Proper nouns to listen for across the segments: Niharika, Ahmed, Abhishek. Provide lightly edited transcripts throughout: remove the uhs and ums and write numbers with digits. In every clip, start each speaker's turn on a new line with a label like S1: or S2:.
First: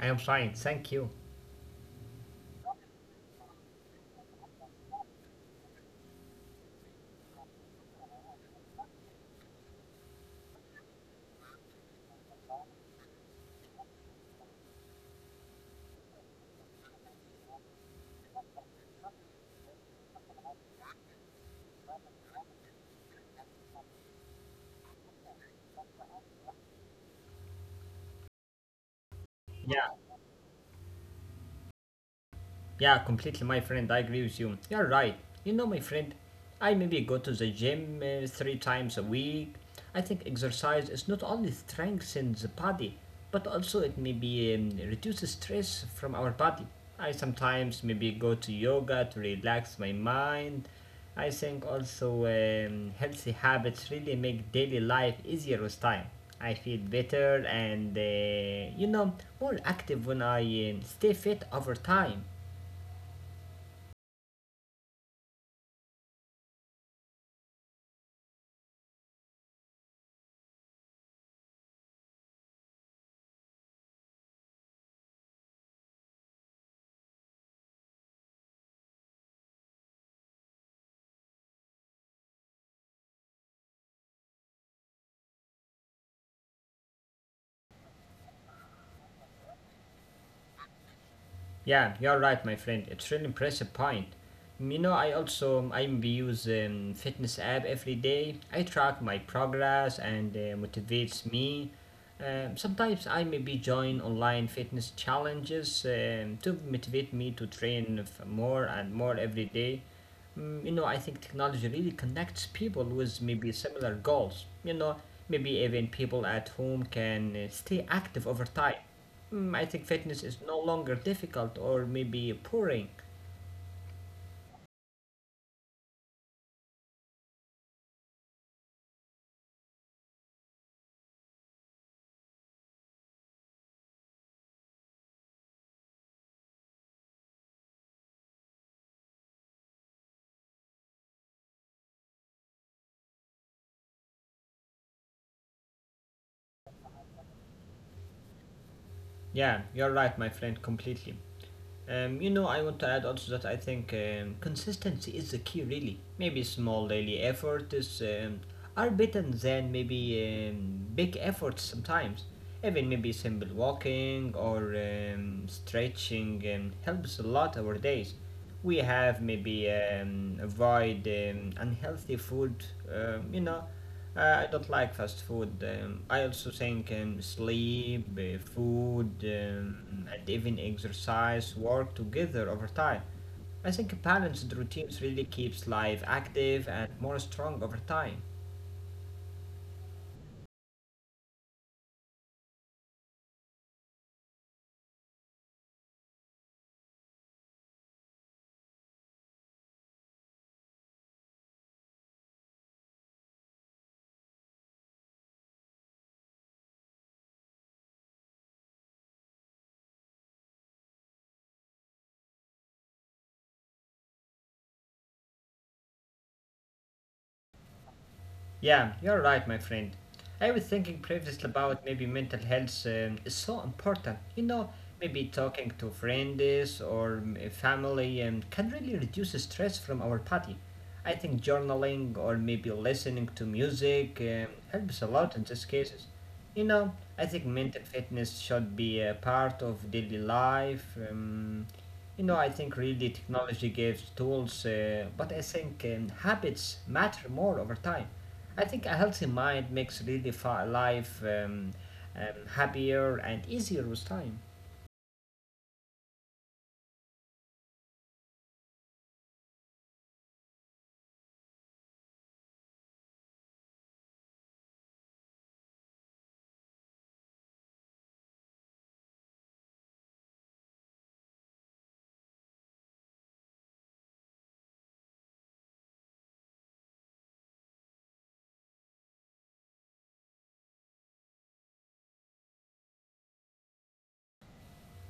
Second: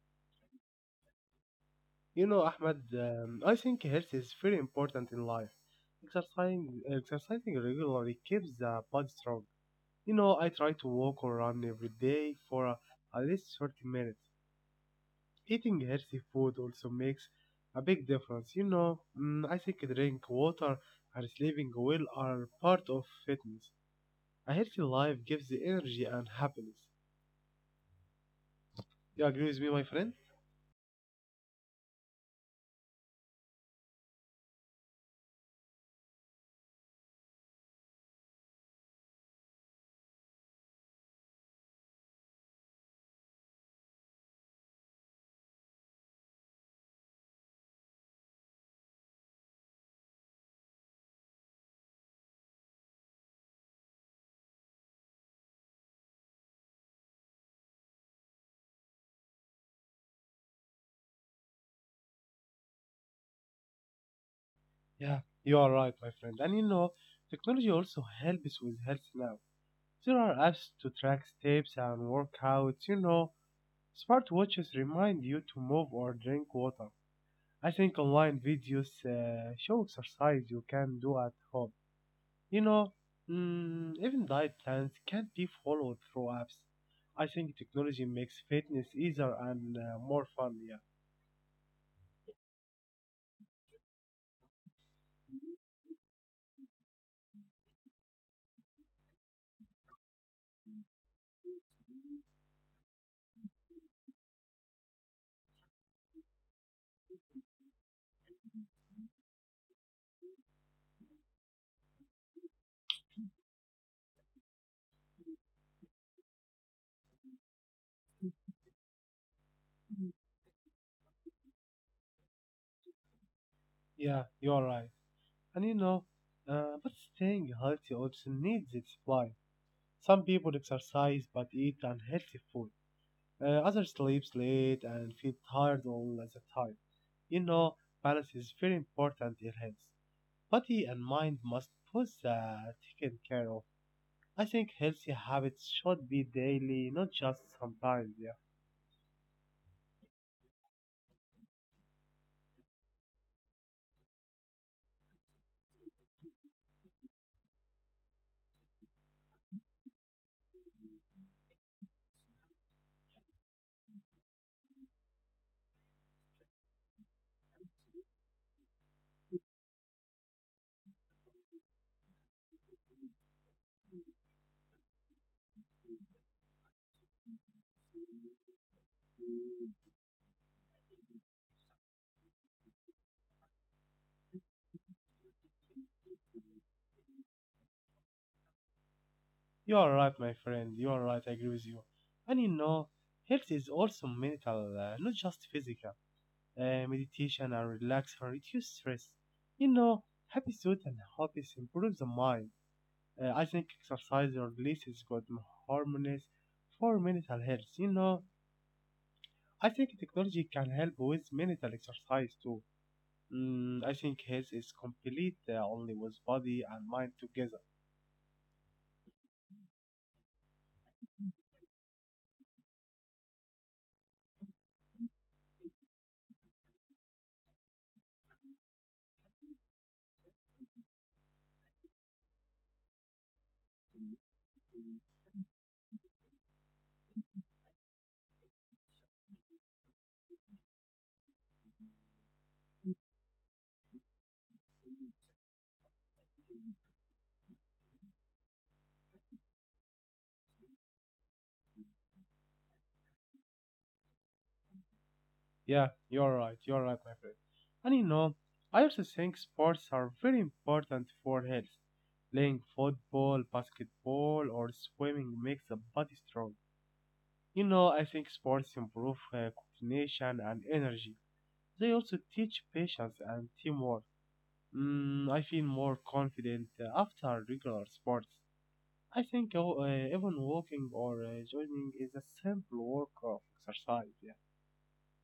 S1: I am fine, thank you.
S2: You know, Ahmed, I think health is very important in life. Exercising regularly keeps the body strong. You know, I try to walk or run every day for at least 30 minutes. Eating healthy food also makes a big difference. You know, I think drink water and sleeping well are part of fitness. A healthy life gives the energy and happiness. You agree with me, my
S1: Yeah,
S2: friend?
S1: yeah, completely, my friend. I agree with you. You're right. You know, my friend, I maybe go to the gym three times a week. I think exercise is not only strengthens the body, but also it maybe reduces stress from our body. I sometimes maybe go to yoga to relax my mind. I think also healthy habits really make daily life easier with time. I feel better and more active when I stay fit over time.
S2: Yeah, you are right, my friend. And you know, technology also helps with health now. There are apps to track steps and workouts. You know, smartwatches remind you to move or drink water. I think online videos show exercise you can do at home. You know, even diet plans can be followed through apps. I think technology makes fitness easier and more fun. Yeah,
S1: Yeah, you're right, my friend. It's really impressive point. You know, I also I use fitness app every day. I track my progress and motivates me. Sometimes I maybe join online fitness challenges to motivate me to train more and more every day. I think technology really connects people with maybe similar goals. Maybe even people at home can stay active over time. I think fitness is no longer difficult or maybe boring.
S2: yeah, you are right. And you know, but staying healthy also needs its life. Some people exercise but eat unhealthy food. Others sleep late and feel tired all the time. You know, balance is very important in health. Body and mind must both taken care of. I think healthy habits should be daily, not just sometimes. Yeah.
S1: Yeah, you're right, my friend, completely. I want to add also that I think consistency is the key, really. Maybe small daily efforts are better than maybe big efforts sometimes. Even maybe simple walking or stretching helps a lot our days. We have maybe avoid unhealthy food, um, you know, I don't like fast food. I also think sleep, food, and even exercise work together over time. I think a balanced routines really keeps life active and more strong over time.
S2: You are right, my friend. You are right. I agree with you. And you know, health is also mental, not just physical. Meditation and relax and reduce stress. You know, happy suit and hobbies improve the mind. I think exercise releases good hormones for mental health. You know, I think technology can help with mental exercise too. I think health is complete only with body and mind together.
S1: Yeah, you're right, my friend. I was thinking previously about maybe mental health is so important. Maybe talking to friends or family can really reduce stress from our body. I think journaling or maybe listening to music helps a lot in these cases. I think mental fitness should be a part of daily life. I think really technology gives tools, but I think habits matter more over time. I think a healthy mind makes really life um, happier and easier with time.
S2: Yeah, you're right. You're right, my friend. And you know, I also think sports are very important for health. Playing football, basketball, or swimming makes the body strong. You know, I think sports improve coordination and energy. They also teach patience and teamwork. I feel more confident after regular sports. I think even walking or jogging is a simple work of exercise. Yeah.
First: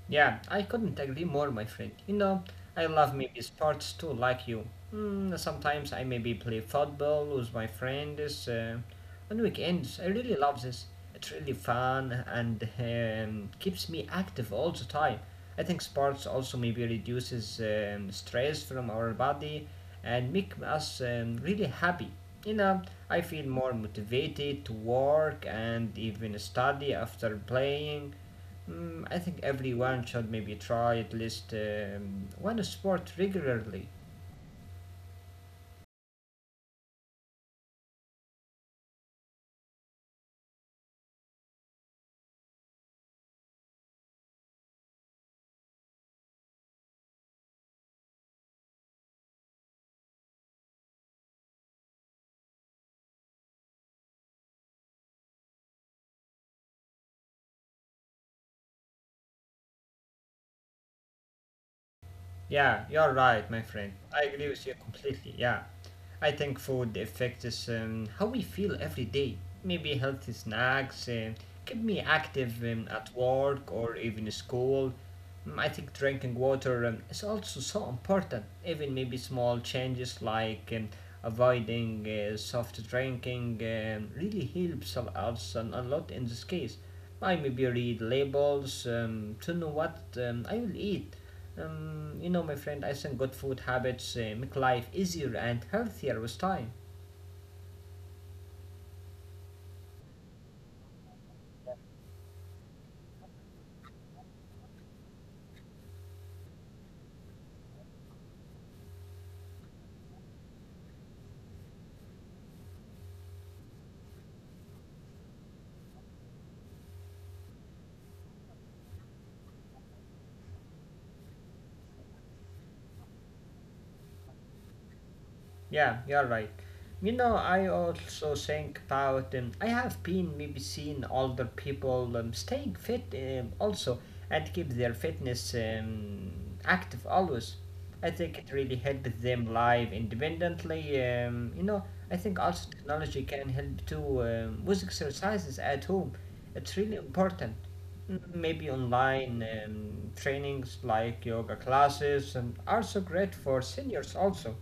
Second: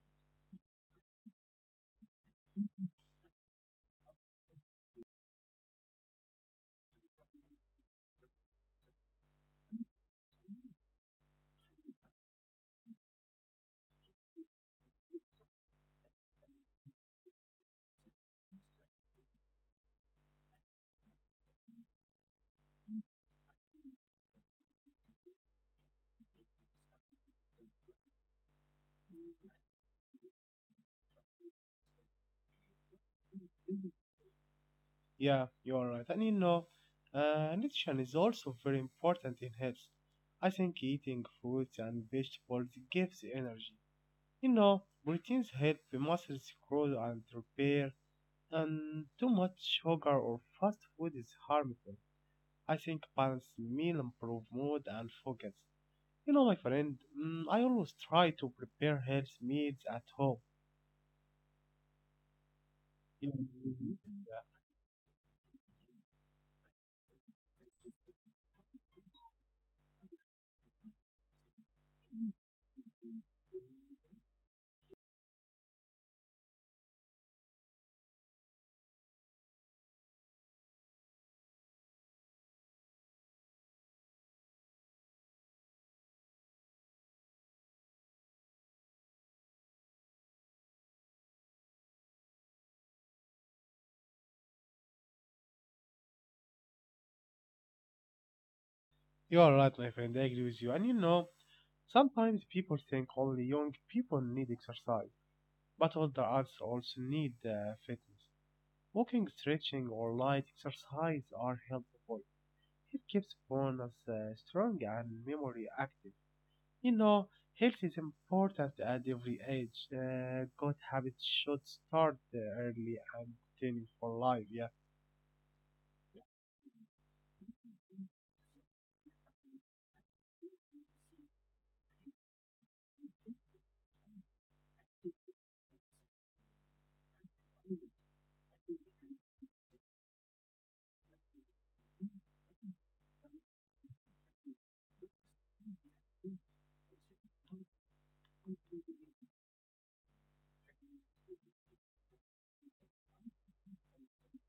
S1: Yeah, I couldn't agree more, my friend. I love maybe sports too, like you. Sometimes I maybe play football with my friends on weekends. I really love this. It's really fun and keeps me active all the time. I think sports also maybe reduces stress from our body and make us really happy. You know, I feel more motivated to work and even study after playing. I think everyone should maybe try at least one sport regularly.
S2: Yeah, you are right. And you know, nutrition is also very important in health. I think eating fruits and vegetables gives energy. You know, proteins help the muscles grow and repair, and too much sugar or fast food is harmful. I think balanced meal improve mood and focus. You know, my friend, I always try to prepare health meals at home.
S1: Yeah, you're right, my friend.
S2: You
S1: I agree with you completely. Yeah. I think food affects how we feel every day. Maybe healthy snacks keep me active at work or even school. I think drinking water is also so important. Even maybe small changes like avoiding soft drinking really helps us a lot in this case. I maybe read labels to know what I will eat. My friend, I think good food habits make life easier and healthier with time.
S2: You are right, my friend. I agree with you. And you know, sometimes people think only young people need exercise, but older adults also need fitness. Walking, stretching, or light exercise are helpful. It keeps bones uh, strong and memory active. You know, health is important at every age. Good habits should start early and continue for life. Yeah,
S1: Yeah, you're right. I also think about. I have been maybe seen older people staying fit also and keep their fitness active always. I think it really helps them live independently. I think also technology can help too with exercises at home. It's really important. Maybe online trainings like yoga classes are so great for seniors also.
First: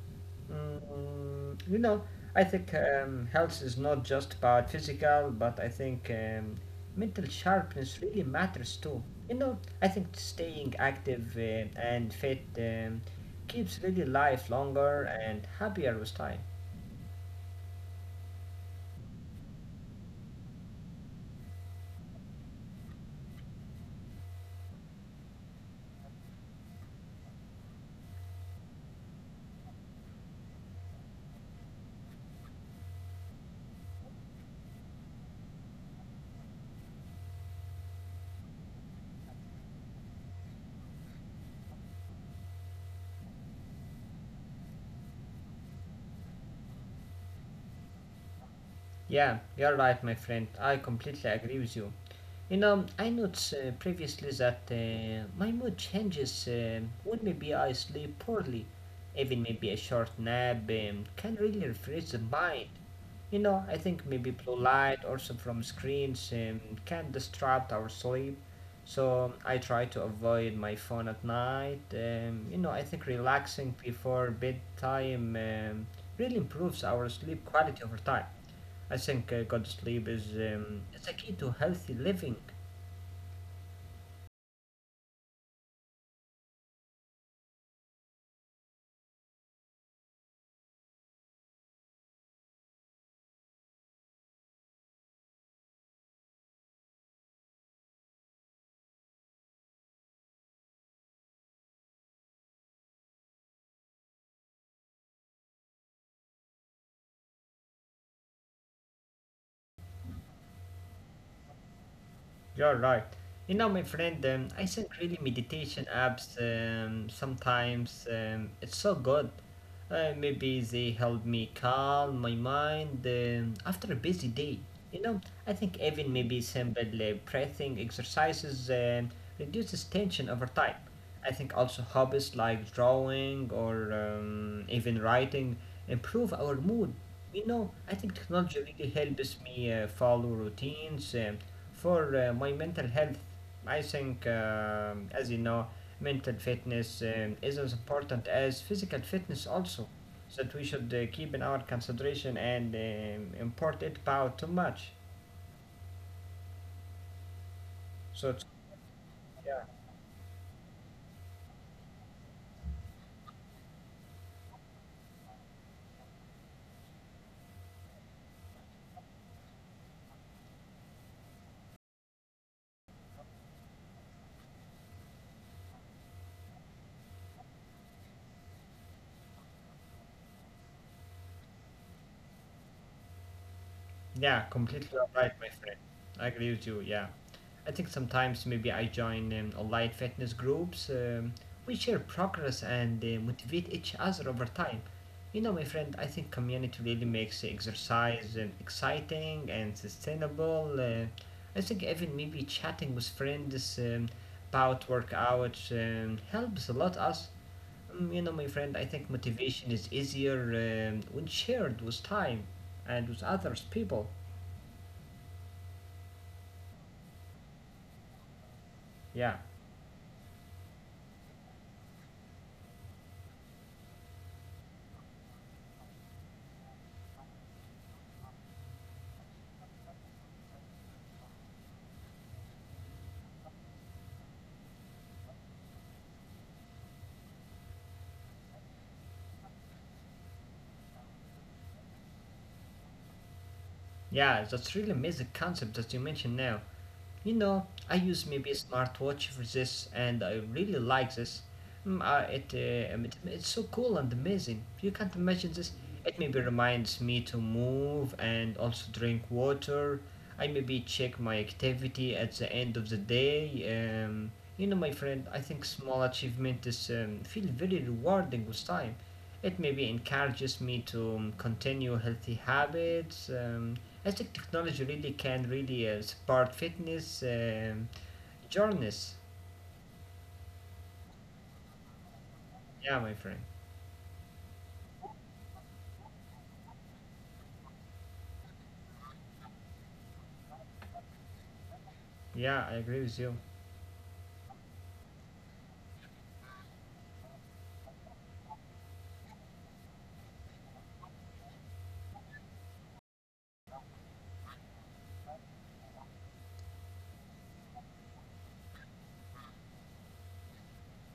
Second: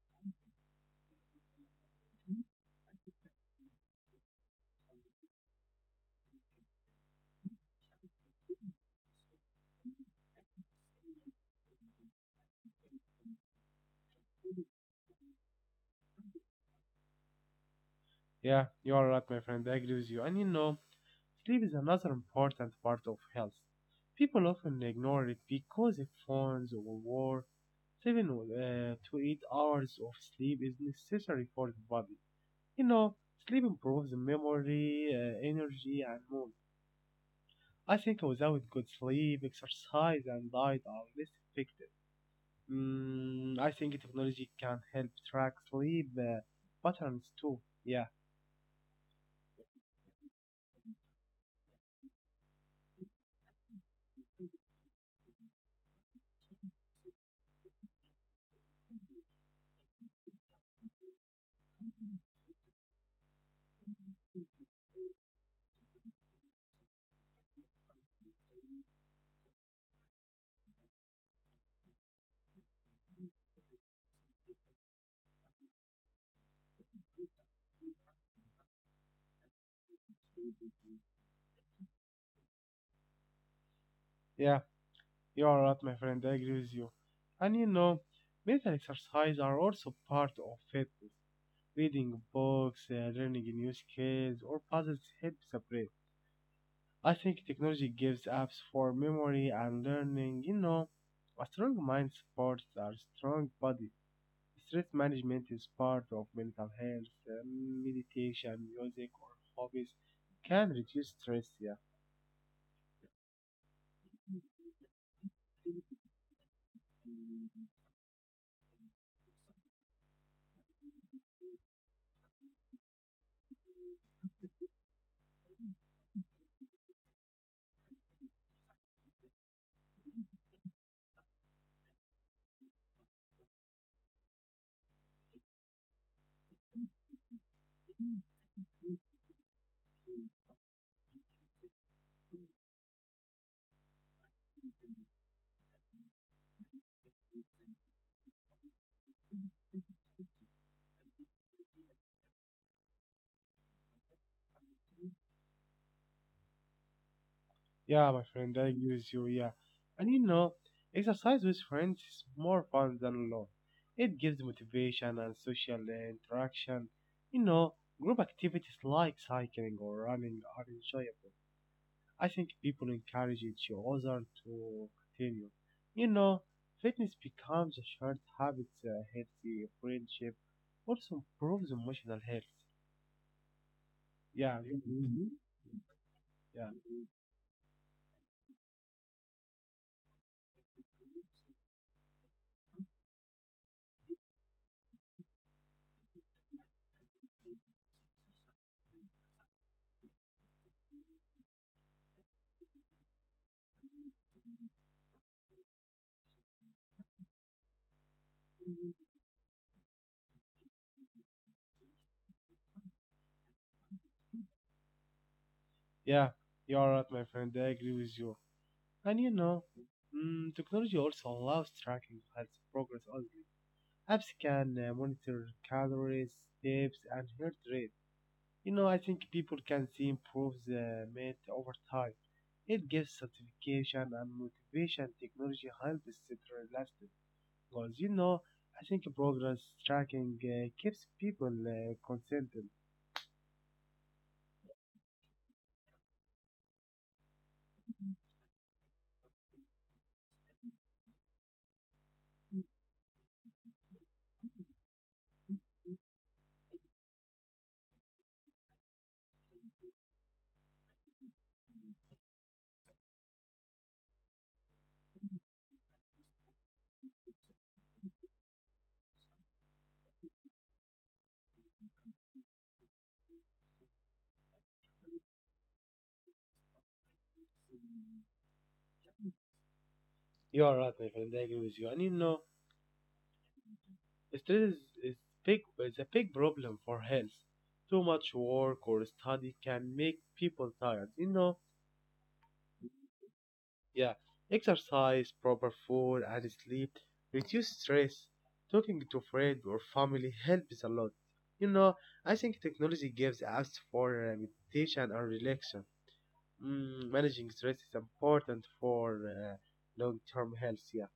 S1: Mm, you know, I think health is not just about physical, but I think mental sharpness really matters too. I think staying active and fit keeps really life longer and happier with time.
S2: yeah, you are right, my friend. I agree with you. And you know, sleep is another important part of health. People often ignore it because of phones or war. 7 to 8 hours of sleep is necessary for the body. You know, sleep improves memory, energy, and mood. I think without good sleep, exercise, and diet are less effective. I think technology can help track sleep patterns too. Yeah,
S1: Yeah, you're right, my friend. I completely agree with you. I noticed previously that my mood changes when maybe I sleep poorly. Even maybe a short nap can really refresh the mind. I think maybe blue light also from screens can disrupt our sleep. So I try to avoid my phone at night. I think relaxing before bedtime really improves our sleep quality over time. I think good sleep is a key to healthy living.
S2: yeah. You are right, my friend. I agree with you. And you know, mental exercise are also part of fitness. Reading books, learning new skills, or puzzles help the brain. I think technology gives apps for memory and learning. You know, a strong mind supports a strong body. Stress management is part of mental health. Meditation, music, or hobbies can reduce stress. Yeah.
S1: You're right. My friend, I think really meditation apps sometimes it's so good. Maybe they help me calm my mind after a busy day. You know, I think even maybe simple breathing exercises reduces tension over time. I think also hobbies like drawing or even writing improve our mood. I think technology really helps me follow routines. For my mental health, I think, as you know, mental fitness is as important as physical fitness, also, that we should keep in our consideration and import it about too much.
S2: Yeah, my
S1: So,
S2: friend, I agree with you. Yeah,
S1: yeah,
S2: and you know, exercise with friends is more fun than alone. It gives motivation and social interaction. You know, group activities like cycling or running are enjoyable. I think people encourage each other to continue. You know, fitness becomes a shared habit. A healthy friendship also improves emotional health.
S1: yeah,
S2: Yeah,
S1: completely right,
S2: mhm.
S1: my friend. I agree with
S2: Yeah,
S1: you, yeah. I think sometimes maybe I join online fitness groups. We share progress and motivate each other over time. My friend, I think community really makes exercise exciting and sustainable. I think even maybe chatting with friends about workouts helps a lot us. My friend, I think motivation is easier when shared with time and with others people.
S2: yeah. You are right, my friend. I agree with you. And you
S1: Yeah,
S2: know, technology also allows tracking health progress only. Apps can monitor calories, steps, and heart rate. You know, I think people can see improves made over time. It gives certification and motivation. Technology helps it lasting goals. You know, I think progress tracking keeps people consistent.
S1: yeah, that's really amazing concept that you mentioned now. I use maybe a smartwatch for this, and I really like this. It's so cool and amazing. You can't imagine this. It maybe reminds me to move and also drink water. I maybe check my activity at the end of the day. My friend, I think small achievement is feel very rewarding with time. It maybe encourages me to continue healthy habits. I think technology really can really support fitness journeys.
S2: You are right, my friend. I agree with you. And you know,
S1: Yeah, my friend.
S2: stress is is a big problem for health. Too much work or study can make people tired. You know,
S1: Yeah, I agree with you.
S2: yeah. Exercise, proper food, and sleep reduce stress. Talking to friends or family helps a lot. You know, I think technology gives us for meditation and relaxation. Managing stress is important for long-term health. Yeah,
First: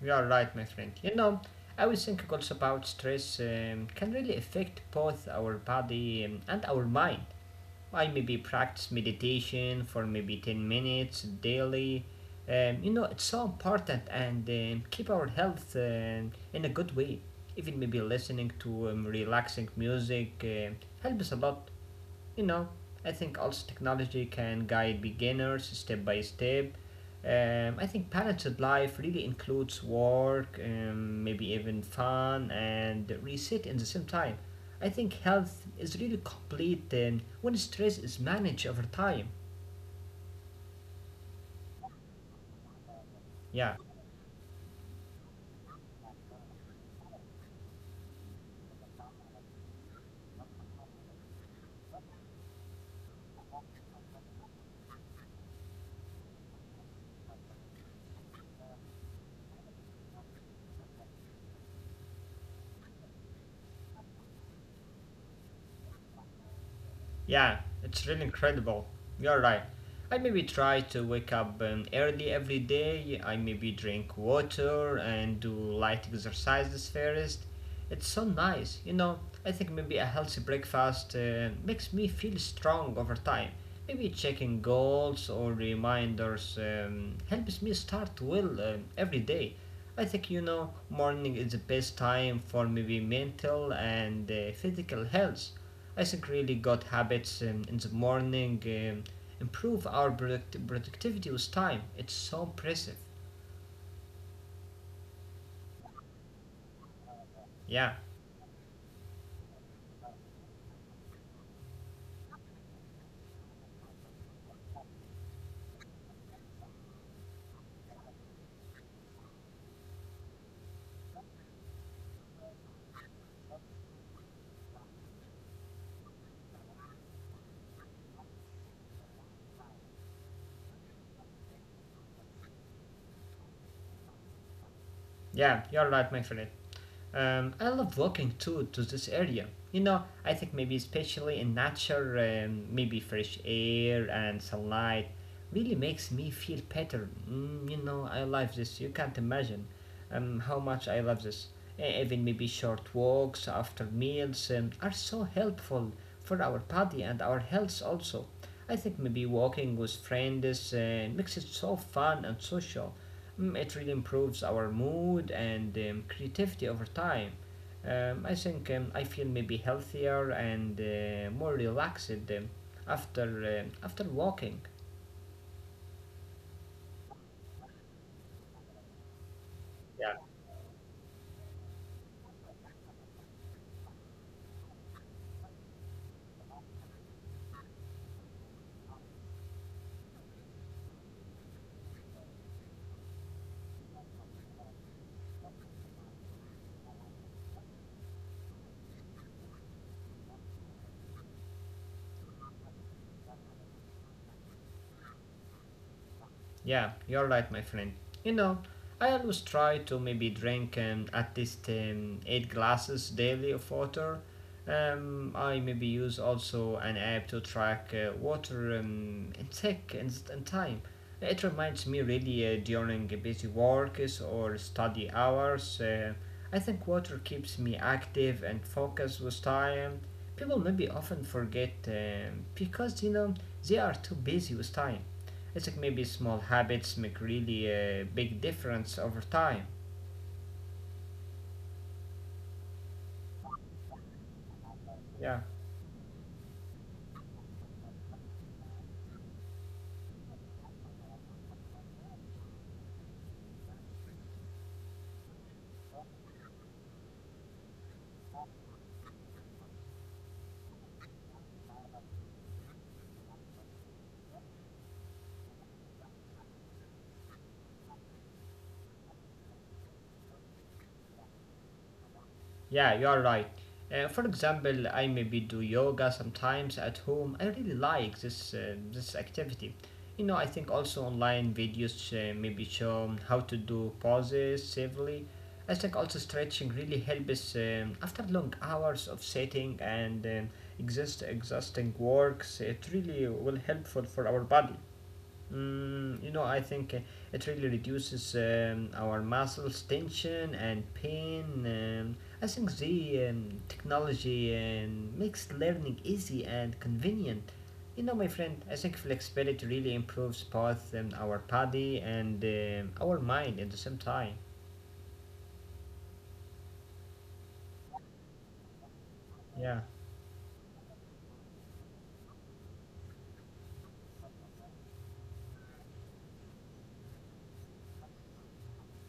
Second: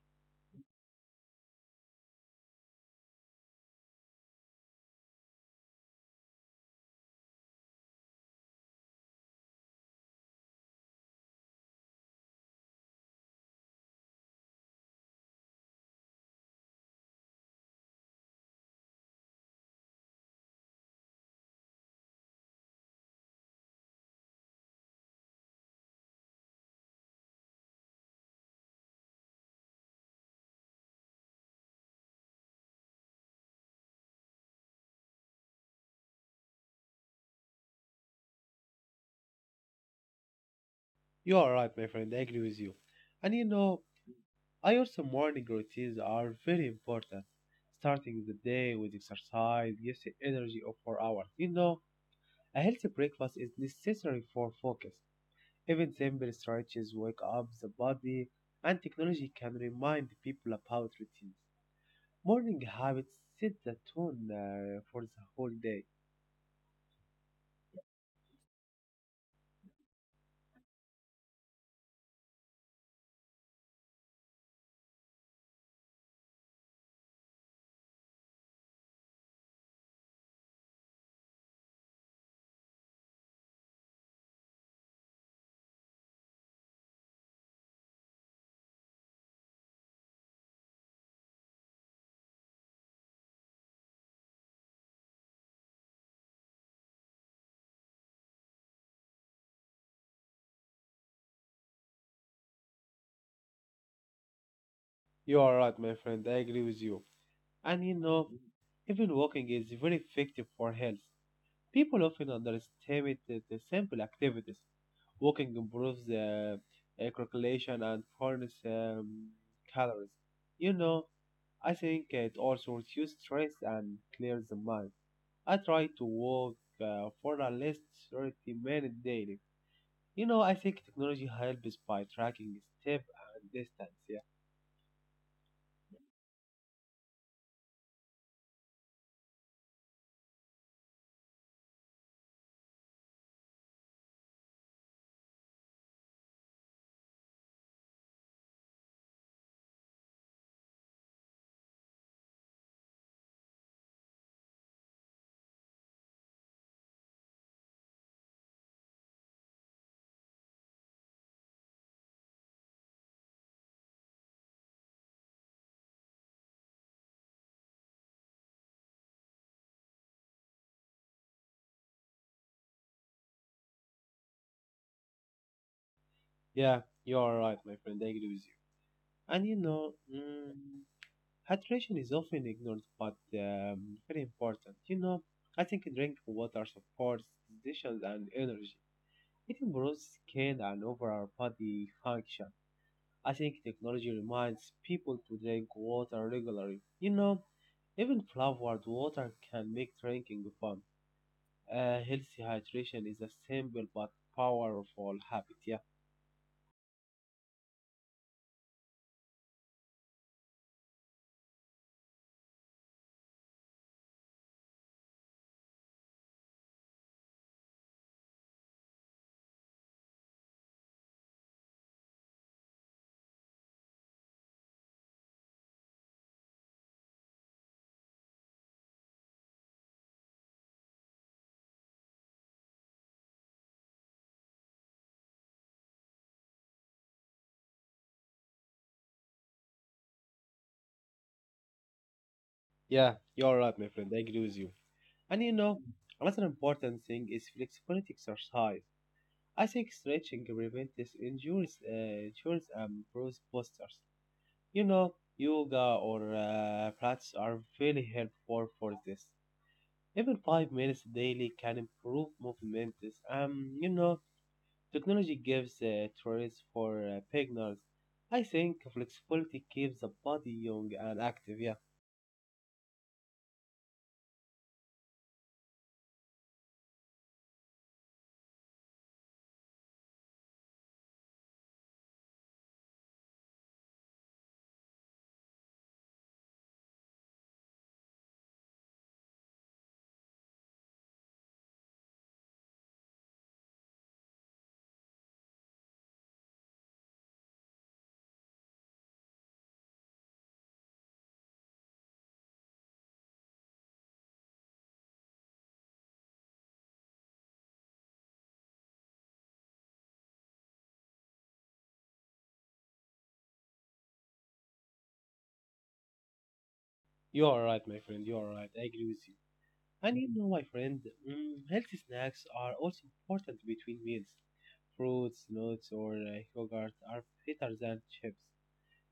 S1: You are right, my friend. I was thinking also about stress can really affect both our body and our mind. I maybe practice meditation for maybe 10 minutes daily. It's so important and keep our health in a good way. Even maybe listening to relaxing music helps a lot. you know, I think also technology can guide beginners step by step. I think balanced life really includes work, maybe even fun and reset in the same time. I think health is really complete when stress is managed over time.
S2: you are right, my friend. I agree with you. And you
S1: Yeah.
S2: know, I also morning routines are very important. Starting the day with exercise gives you energy of 4 hours. You know, a healthy breakfast is necessary for focus. Even simple stretches wake up the body, and technology can remind people about routines. Morning habits set the tone for the whole day.
S1: Yeah, it's really incredible. You're right. I maybe try to wake up early every day. I maybe drink water and do light exercises first. It's so nice. I think maybe a healthy breakfast makes me feel strong over time. Maybe checking goals or reminders helps me start well every day. I think morning is the best time for maybe mental and physical health. I think really good habits in the morning improve our productivity with time. It's so impressive.
S2: You are right, my friend. I agree with you.
S1: Yeah,
S2: And you know, even walking is very effective for health. People often underestimate the simple activities. Walking improves circulation and burns calories. You know, I think it also reduces stress and clears the mind. I try to walk for at least 30 minutes daily. You know, I think technology helps by tracking step and distance. Yeah,
S1: yeah, you're right, my friend. I love walking too to this area. I think maybe especially in nature, maybe fresh air and sunlight really makes me feel better. I love this. You can't imagine how much I love this. Even maybe short walks after meals are so helpful for our body and our health also. I think maybe walking with friends makes it so fun and social. It really improves our mood and creativity over time. I think I feel maybe healthier and more relaxed after after walking.
S2: yeah, you are right, my friend. I agree with you. And you know,
S1: Yeah.
S2: hydration is often ignored, but very important. You know, I think drinking water supports digestion and energy. It improves skin and overall body function. I think technology reminds people to drink water regularly. You know, even flavored water can make drinking fun. Healthy hydration is a simple but powerful habit. Yeah,
S1: Yeah, you're right, my friend. You know, I always try to maybe drink at least eight glasses daily of water. I maybe use also an app to track water intake and time. It reminds me really during busy works or study hours. I think water keeps me active and focused with time. People maybe often forget because they are too busy with time. It's like maybe small habits make really a big difference over time.
S2: yeah, you're right, my friend. I agree with you.
S1: Yeah,
S2: And you know, another important thing is flexibility exercise. I think stretching prevents injuries and improves postures. You know, yoga or pilates are very helpful for this. Even 5 minutes daily can improve movement. You know, technology gives choice for beginners. I think flexibility keeps the body young and active. Yeah,
S1: yeah, you are right. For example, I maybe do yoga sometimes at home. I really like this activity. I think also online videos maybe show how to do poses safely. I think also stretching really helps after long hours of sitting and exist exhausting works. It really will helpful for our body. I think it really reduces our muscles tension and pain. I think the technology makes learning easy and convenient. You know, my friend, I think flexibility really improves both our body and our mind at the same time.
S2: you are right, my friend. You are right. I agree with you.
S1: Yeah,
S2: And you know, my friend, healthy snacks are also important between meals. Fruits, nuts, or yogurt are better than chips.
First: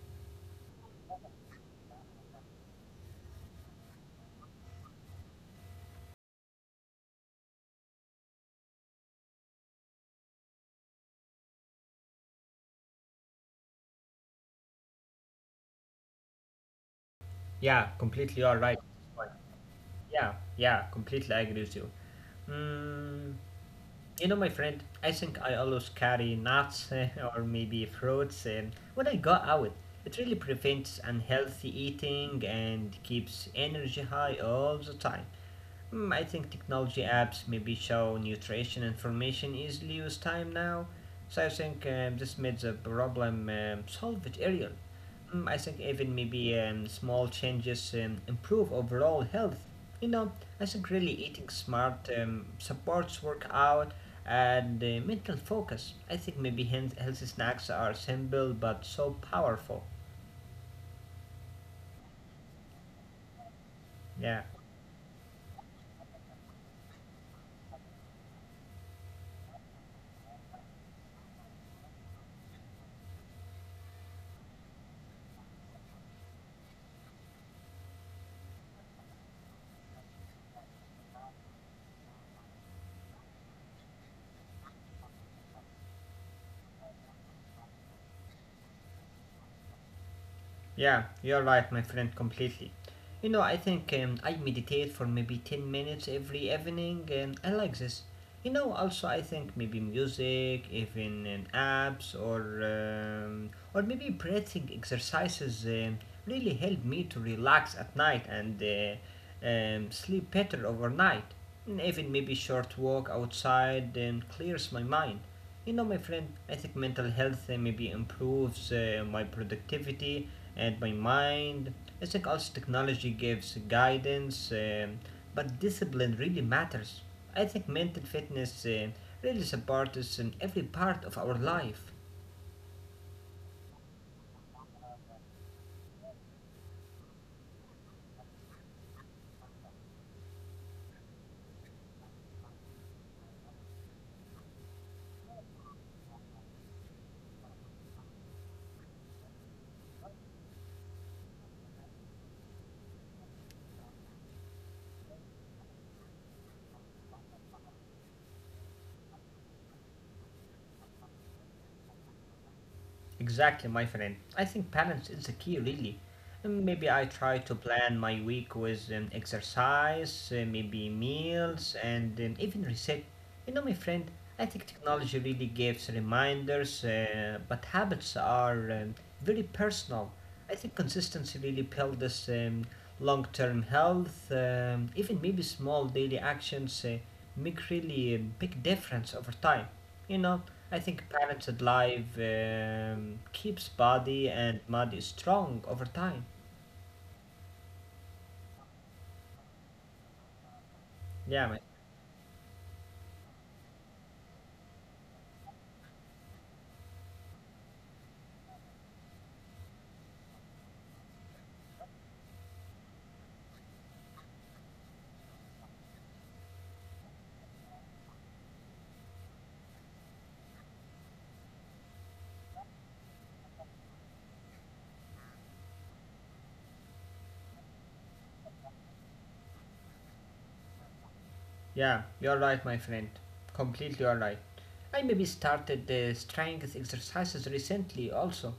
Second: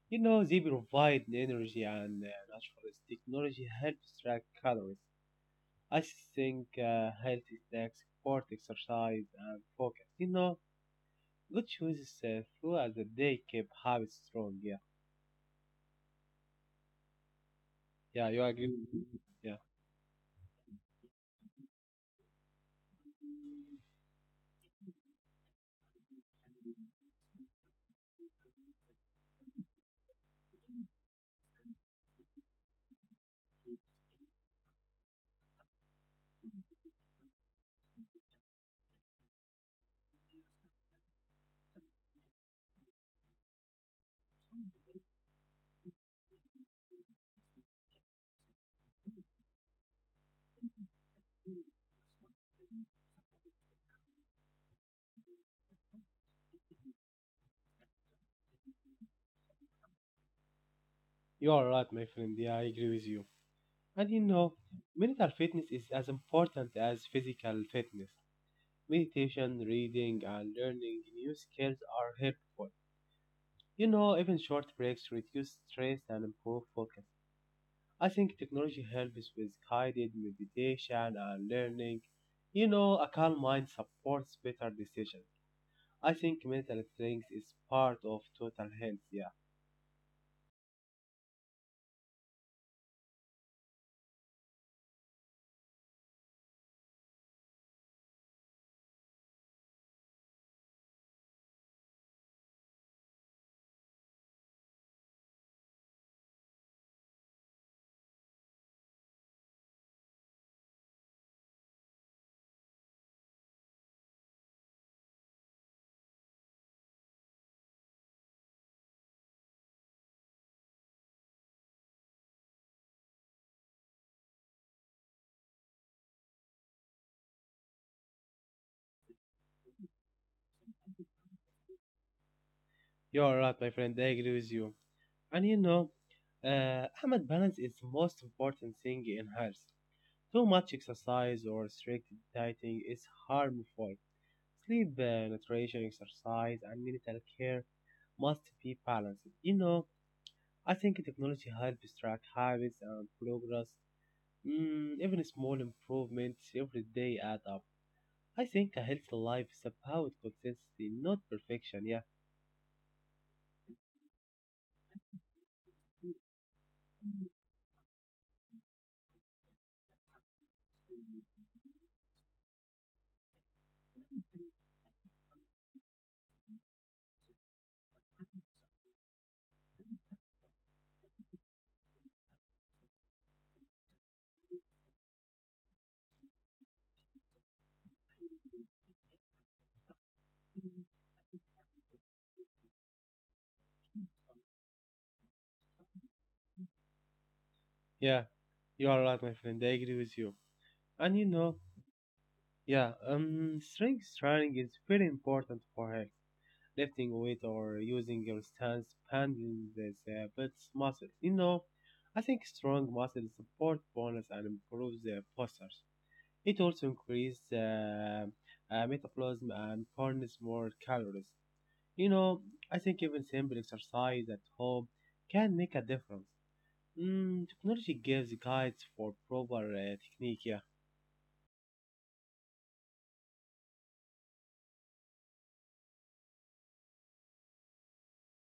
S2: You know, they provide energy and natural technology helps track calories. I think healthy snacks support exercise and focus. You know, good choices throughout the day keep habits strong. Yeah,
S1: yeah,
S2: yeah,
S1: completely
S2: you
S1: all
S2: agree
S1: right.
S2: with me? Yeah,
S1: Yeah, yeah, completely I agree with you. Mm, You know, my friend, I think I always carry nuts or maybe fruits when I go out. It really prevents unhealthy eating and keeps energy high all the time. I think technology apps maybe show nutrition information easily with time now, so I think this made the problem solved earlier. I think even maybe small changes improve overall health. You know, I think really eating smart supports workout and mental focus. I think maybe healthy snacks are simple but so powerful.
S2: you are right, my friend. Yeah, I agree with you. And you
S1: Yeah.
S2: know, mental fitness is as important as physical fitness. Meditation, reading, and learning new skills are helpful. You know, even short breaks reduce stress and improve focus. I think technology helps with guided meditation and learning. You know, a calm mind supports better decisions. I think mental strength is part of total health. Yeah,
S1: Yeah, you're right, my friend, completely. You know, I think I meditate for maybe 10 minutes every evening, and I like this. You know, also, I think maybe music, even apps, or maybe breathing exercises really help me to relax at night and sleep better overnight. And even maybe short walk outside clears my mind. You know, my friend, I think mental health maybe improves my productivity and my mind. I think also technology gives guidance, but discipline really matters. I think mental fitness really supports us in every part of our life.
S2: you're right, my friend. I agree with you. And you know, Ahmed, balance is the most important thing in health. Too much exercise or restricted dieting is harmful. Sleep, nutrition, exercise, and mental care must be balanced. You know, I think technology helps track habits and progress. Even small improvements every day add up. I think a healthy life is about consistency, not perfection. Yeah,
S1: Exactly, my friend. I think balance is the key, really. And maybe I try to plan my week with exercise, maybe meals, and even reset. You know, my friend, I think technology really gives reminders, but habits are very personal. I think consistency really builds long term health. Even maybe small daily actions make really a big difference over time. You know, I think parented life keeps body and mind strong over time.
S2: yeah, you are right, my friend. I agree with you. And you
S1: Yeah, man.
S2: know, yeah, strength training is very important for health. Lifting weight or using your stance expanding this bits muscles. You know, I think strong muscles support bones and improves the postures. It also increases metabolism and burns more calories. You know, I think even simple exercise at home can make a difference. Technology gives guides for proper technique. Yeah,
S1: Yeah, you're right, my friend. Completely you right. I maybe started the strength exercises recently also.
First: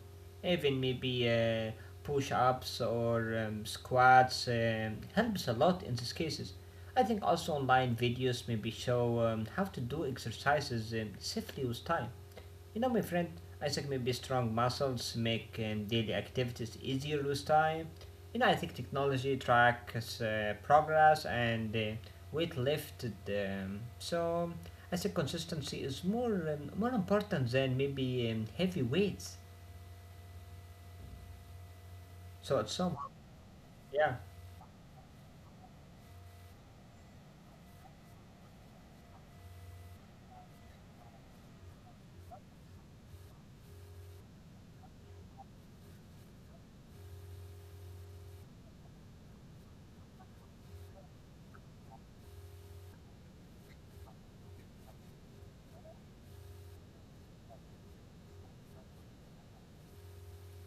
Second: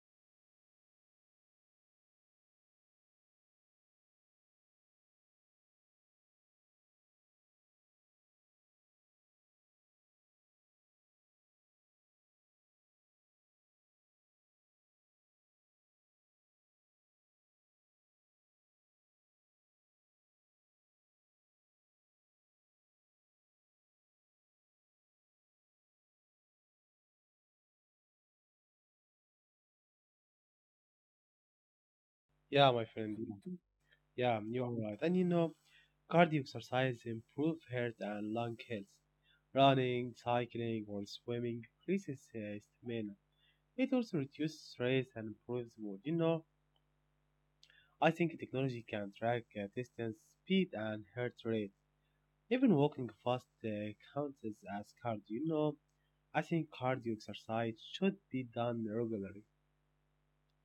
S1: Even maybe push-ups or squats helps a lot in these cases. I think also online videos maybe show how to do exercises safely with time. You know, my friend, I think maybe strong muscles make daily activities easier with time. You know, I think technology tracks progress and weight lifted. So I think consistency is more important than maybe heavy weights. So it's
S2: yeah, my
S1: somehow,
S2: friend.
S1: yeah.
S2: Yeah, you are right. And you know, cardio exercise improve heart and lung health. Running, cycling, or swimming increases stamina. It also reduces stress and improves mood. You know, I think technology can track distance, speed, and heart rate. Even walking fast counts as cardio. You know, I think cardio exercise should be done regularly.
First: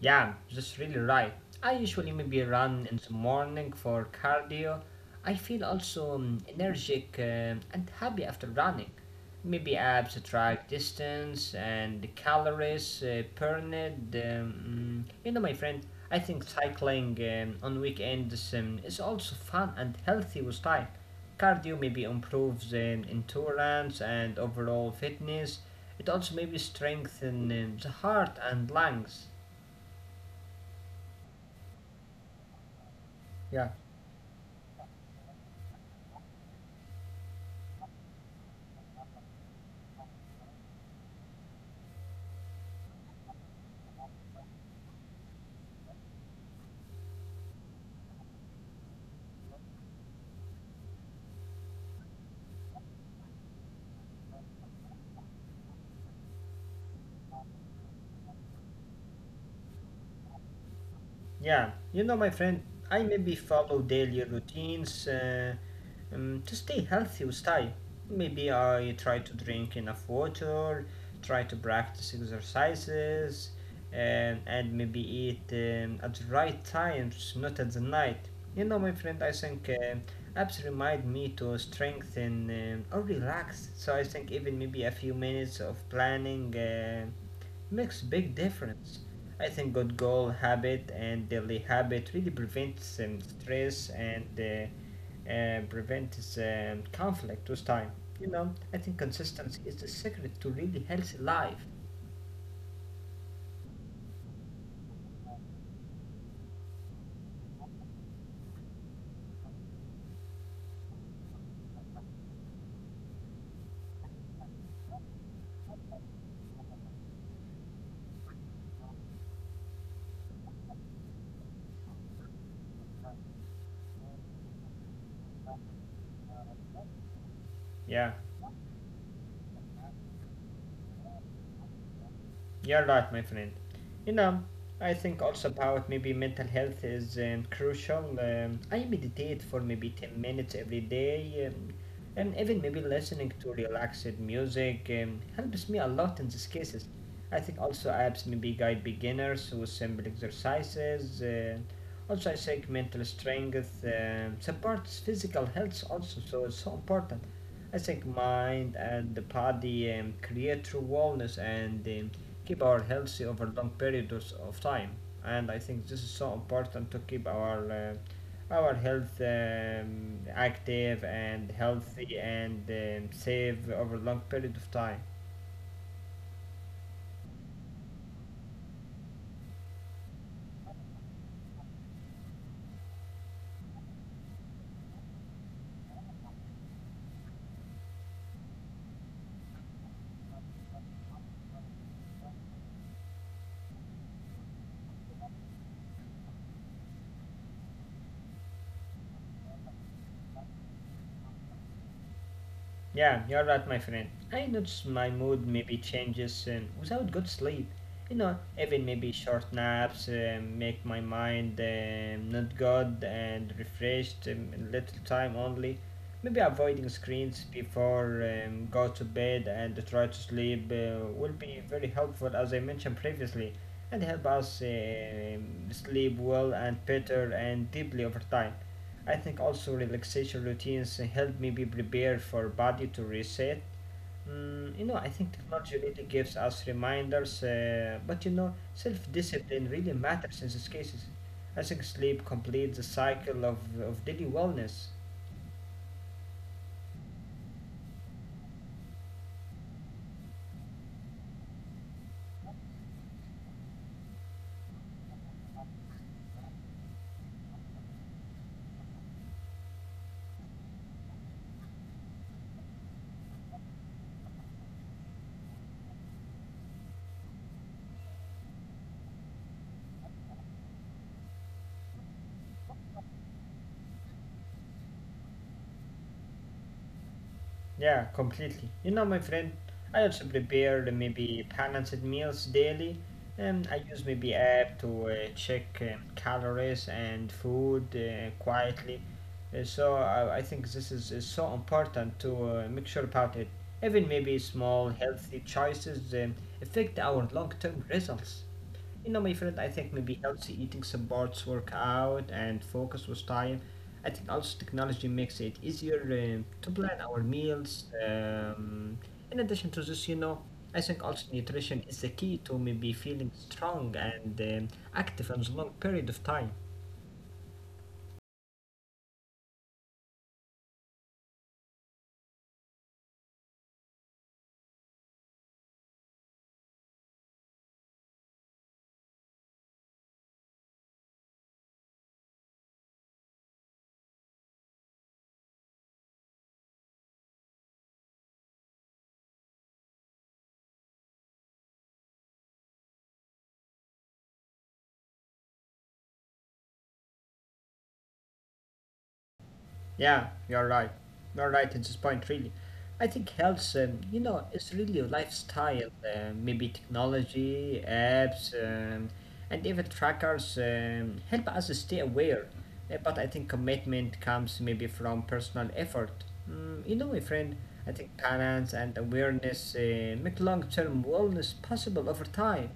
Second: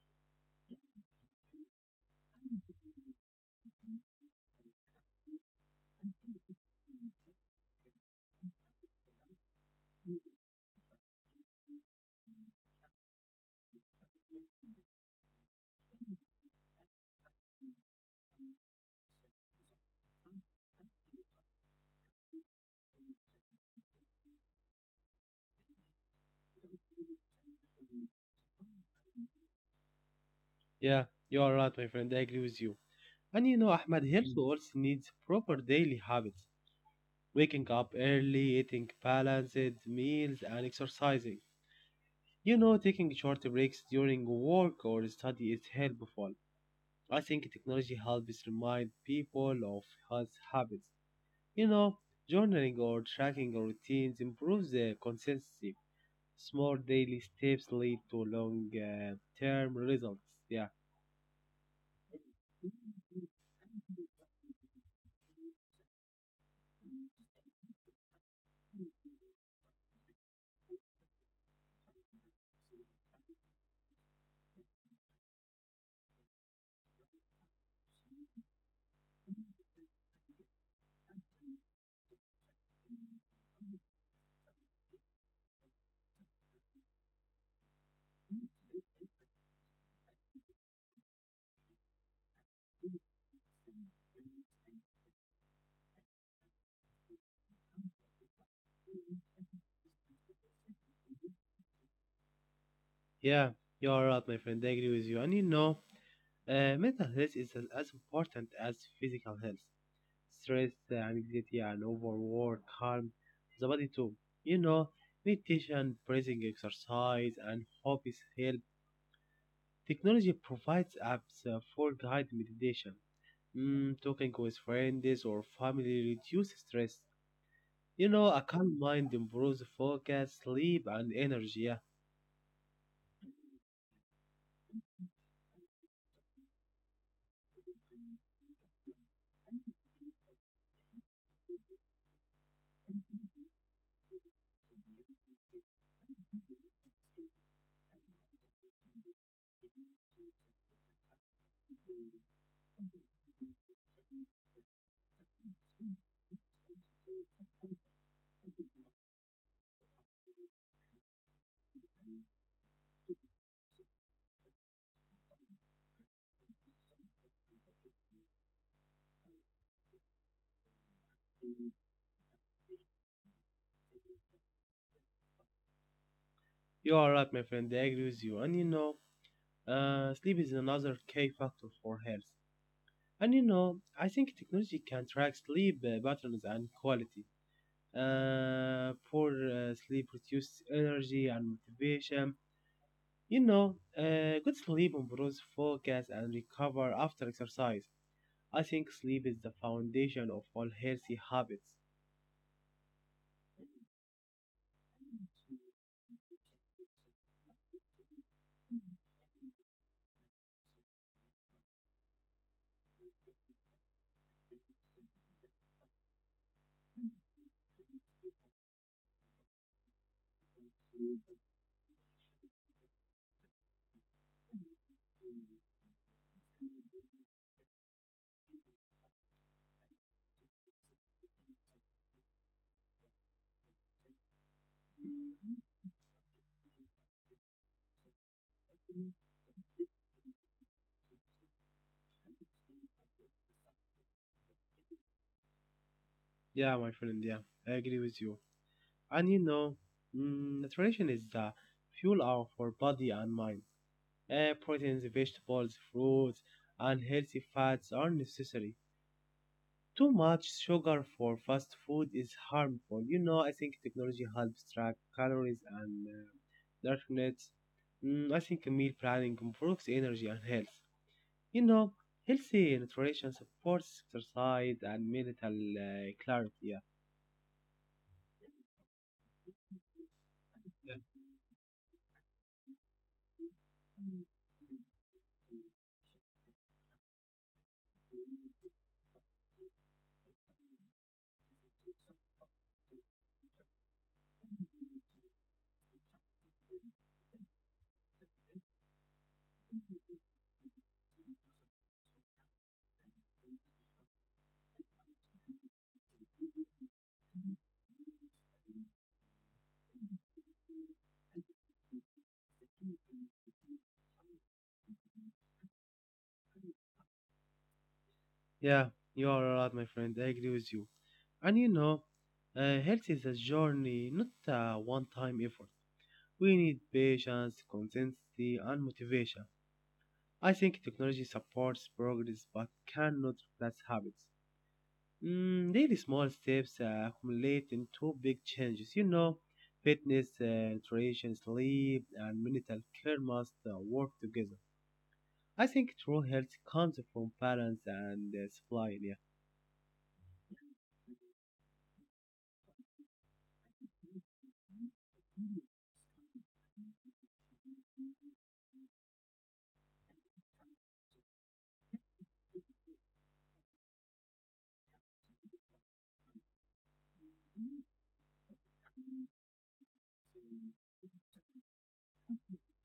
S1: Yeah, that's really right. I usually maybe run in the morning for cardio. I feel also energetic and happy after running. Maybe I subtract distance and the calories burned. You know, my friend, I think cycling on weekends is also fun and healthy with time. Cardio maybe improves endurance and overall fitness. It also maybe strengthens the heart and lungs.
S2: Yeah, you are right, my friend. I agree with you. And you know,
S1: Yeah.
S2: Ahmed, health also needs proper daily habits. Waking up early, eating balanced meals, and exercising. You know, taking short breaks during work or study is helpful. I think technology helps remind people of health habits. You know, journaling or tracking routines improves the consistency. Small daily steps lead to long term results. Yeah,
S1: Yeah, you know, my friend, I maybe follow daily routines to stay healthy with time. Maybe I try to drink enough water, try to practice exercises, and maybe eat at the right times, not at the night. You know, my friend, I think apps remind me to strengthen or relax. So I think even maybe a few minutes of planning makes big difference. I think good goal habit and daily habit really prevents stress and prevents conflict with time. You know, I think consistency is the secret to really healthy life.
S2: yeah, you are right, my friend. I agree with you. And you know, آه، mental health is as important as physical health. Stress, anxiety, and overwork harm the body too. You know, meditation, breathing exercise, and hobbies help. Technology provides apps for guided meditation. Talking with friends or family reduces stress. You
S1: Yeah.
S2: know, a calm mind improves focus, sleep, and energy. Yeah,
S1: You're right, my friend. You know, I think also about maybe mental health is crucial. I meditate for maybe 10 minutes every day, and even maybe listening to relaxed music helps me a lot in these cases. I think also apps maybe guide beginners with simple exercises. Also, I think mental strength supports physical health also, so it's so important. I think mind and the body create true wellness and keep our healthy over long periods of time. And I think this is so important to keep our health active and healthy and safe over long period of time.
S2: you are right, my friend. I agree with you. And you know, sleep is another key factor for health. And you know, I think technology can track sleep patterns and quality. Poor sleep reduces energy and motivation. You know, good sleep improves focus and recover after exercise. I think sleep is the foundation of all healthy habits.
S1: Yeah, you're right, my friend. I notice my mood maybe changes without good sleep. You know, even maybe short naps make my mind not good and refreshed in little time only. Maybe avoiding screens before go to bed and try to sleep will be very helpful, as I mentioned previously, and help us sleep well and better and deeply over time. I think also relaxation routines help me be prepared for body to reset. You know, I think technology really gives us reminders, but you know, self-discipline really matters in these cases. I think sleep completes the cycle of daily wellness.
S2: Yeah, my friend, yeah, I agree with you. And you know, nutrition is the fuel of our body and mind. Proteins, vegetables, fruits, and healthy fats are necessary. Too much sugar for fast food is harmful. You know, I think technology helps track calories and nutrients. I think meal planning improves energy and health. You know, healthy nutrition supports exercise and mental clarity. Yeah.
S1: Yeah, completely. You know, my friend, I also
S2: Yeah.
S1: prepare the maybe balanced meals daily, and I use maybe app to check calories and food quietly. So I think this is so important to make sure about it. Even maybe small healthy choices affect our long-term results. You know, my friend, I think maybe healthy eating supports workout and focus with time. I think also technology makes it easier to plan our meals. In addition to this, you know, I think also nutrition is the key to maybe feeling strong and active in the long period of time.
S2: Yeah, you are right, my friend. I agree with you. And you know, health is a journey, not a one time effort. We need patience, consistency, and motivation. I think technology supports progress but cannot replace habits. Daily small steps accumulate into big changes. You know, fitness, nutrition, sleep, and mental care must work together. I think true health comes from balance and supply. Yeah.
S1: Yeah, you're right. You're right at this point, really. I think health, you know, it's really a lifestyle, maybe technology, apps, and even trackers help us stay aware. But I think commitment comes maybe from personal effort. You know, my friend, I think balance and awareness make long term wellness possible over time.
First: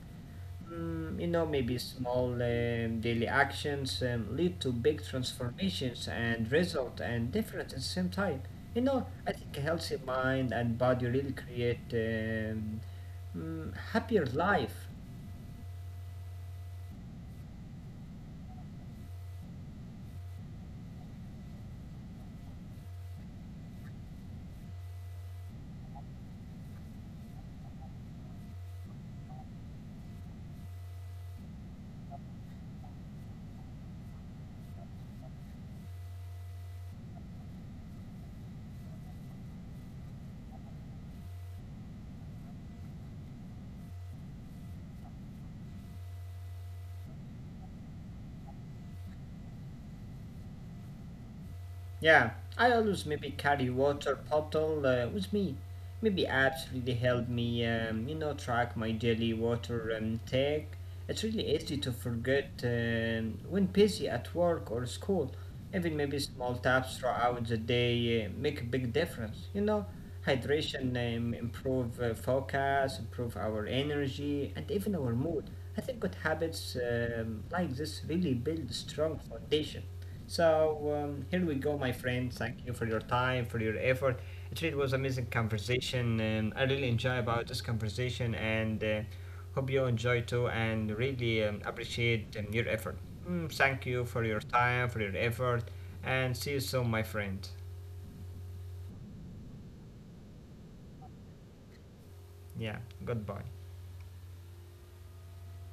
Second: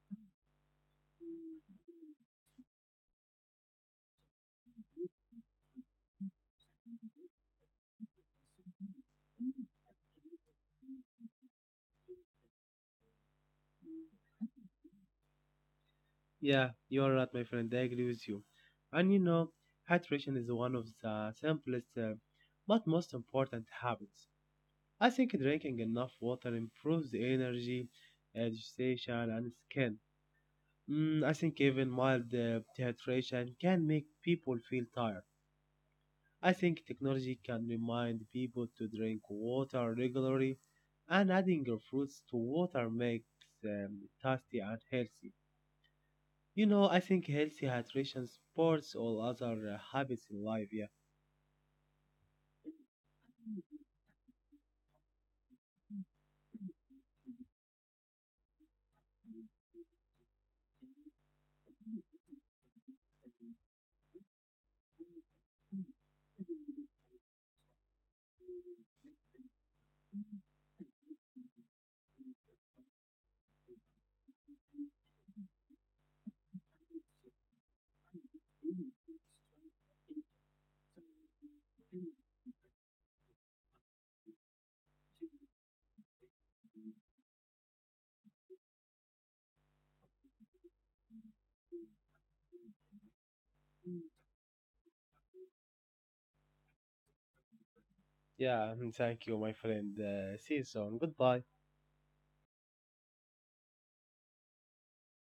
S1: You know, maybe small daily actions lead to big transformations and result and difference at the same time. You know, I think a healthy mind and body really create happier life.
S2: Yeah, you are right, my friend. I agree with you. And you know, hydration is one of the simplest but most important habits. I think drinking enough water improves the energy, uh, digestion, and skin. I think even mild dehydration can make people feel tired. I think technology can remind people to drink water regularly, and adding your fruits to water makes tasty and healthy. You know, I think healthy hydration supports all other habits in life. Yeah,
S1: Yeah, I always maybe carry water bottle with me. Maybe apps really help me, you know, track my daily water intake. It's really easy to forget when busy at work or school. Even maybe small taps throughout the day make a big difference. You know, hydration improve focus, improve our energy, and even our mood. I think good habits like this really build a strong foundation. So here we go, my friends. Thank you for your time, for your effort. Actually, it was amazing conversation, and I really enjoy about this conversation, and hope you enjoy too, and really appreciate your effort. Thank you
S2: mm,
S1: for your time, for your effort, and see you soon, my friend.
S2: yeah. Thank you, my friend. See you soon. Goodbye.
S1: Yeah, goodbye.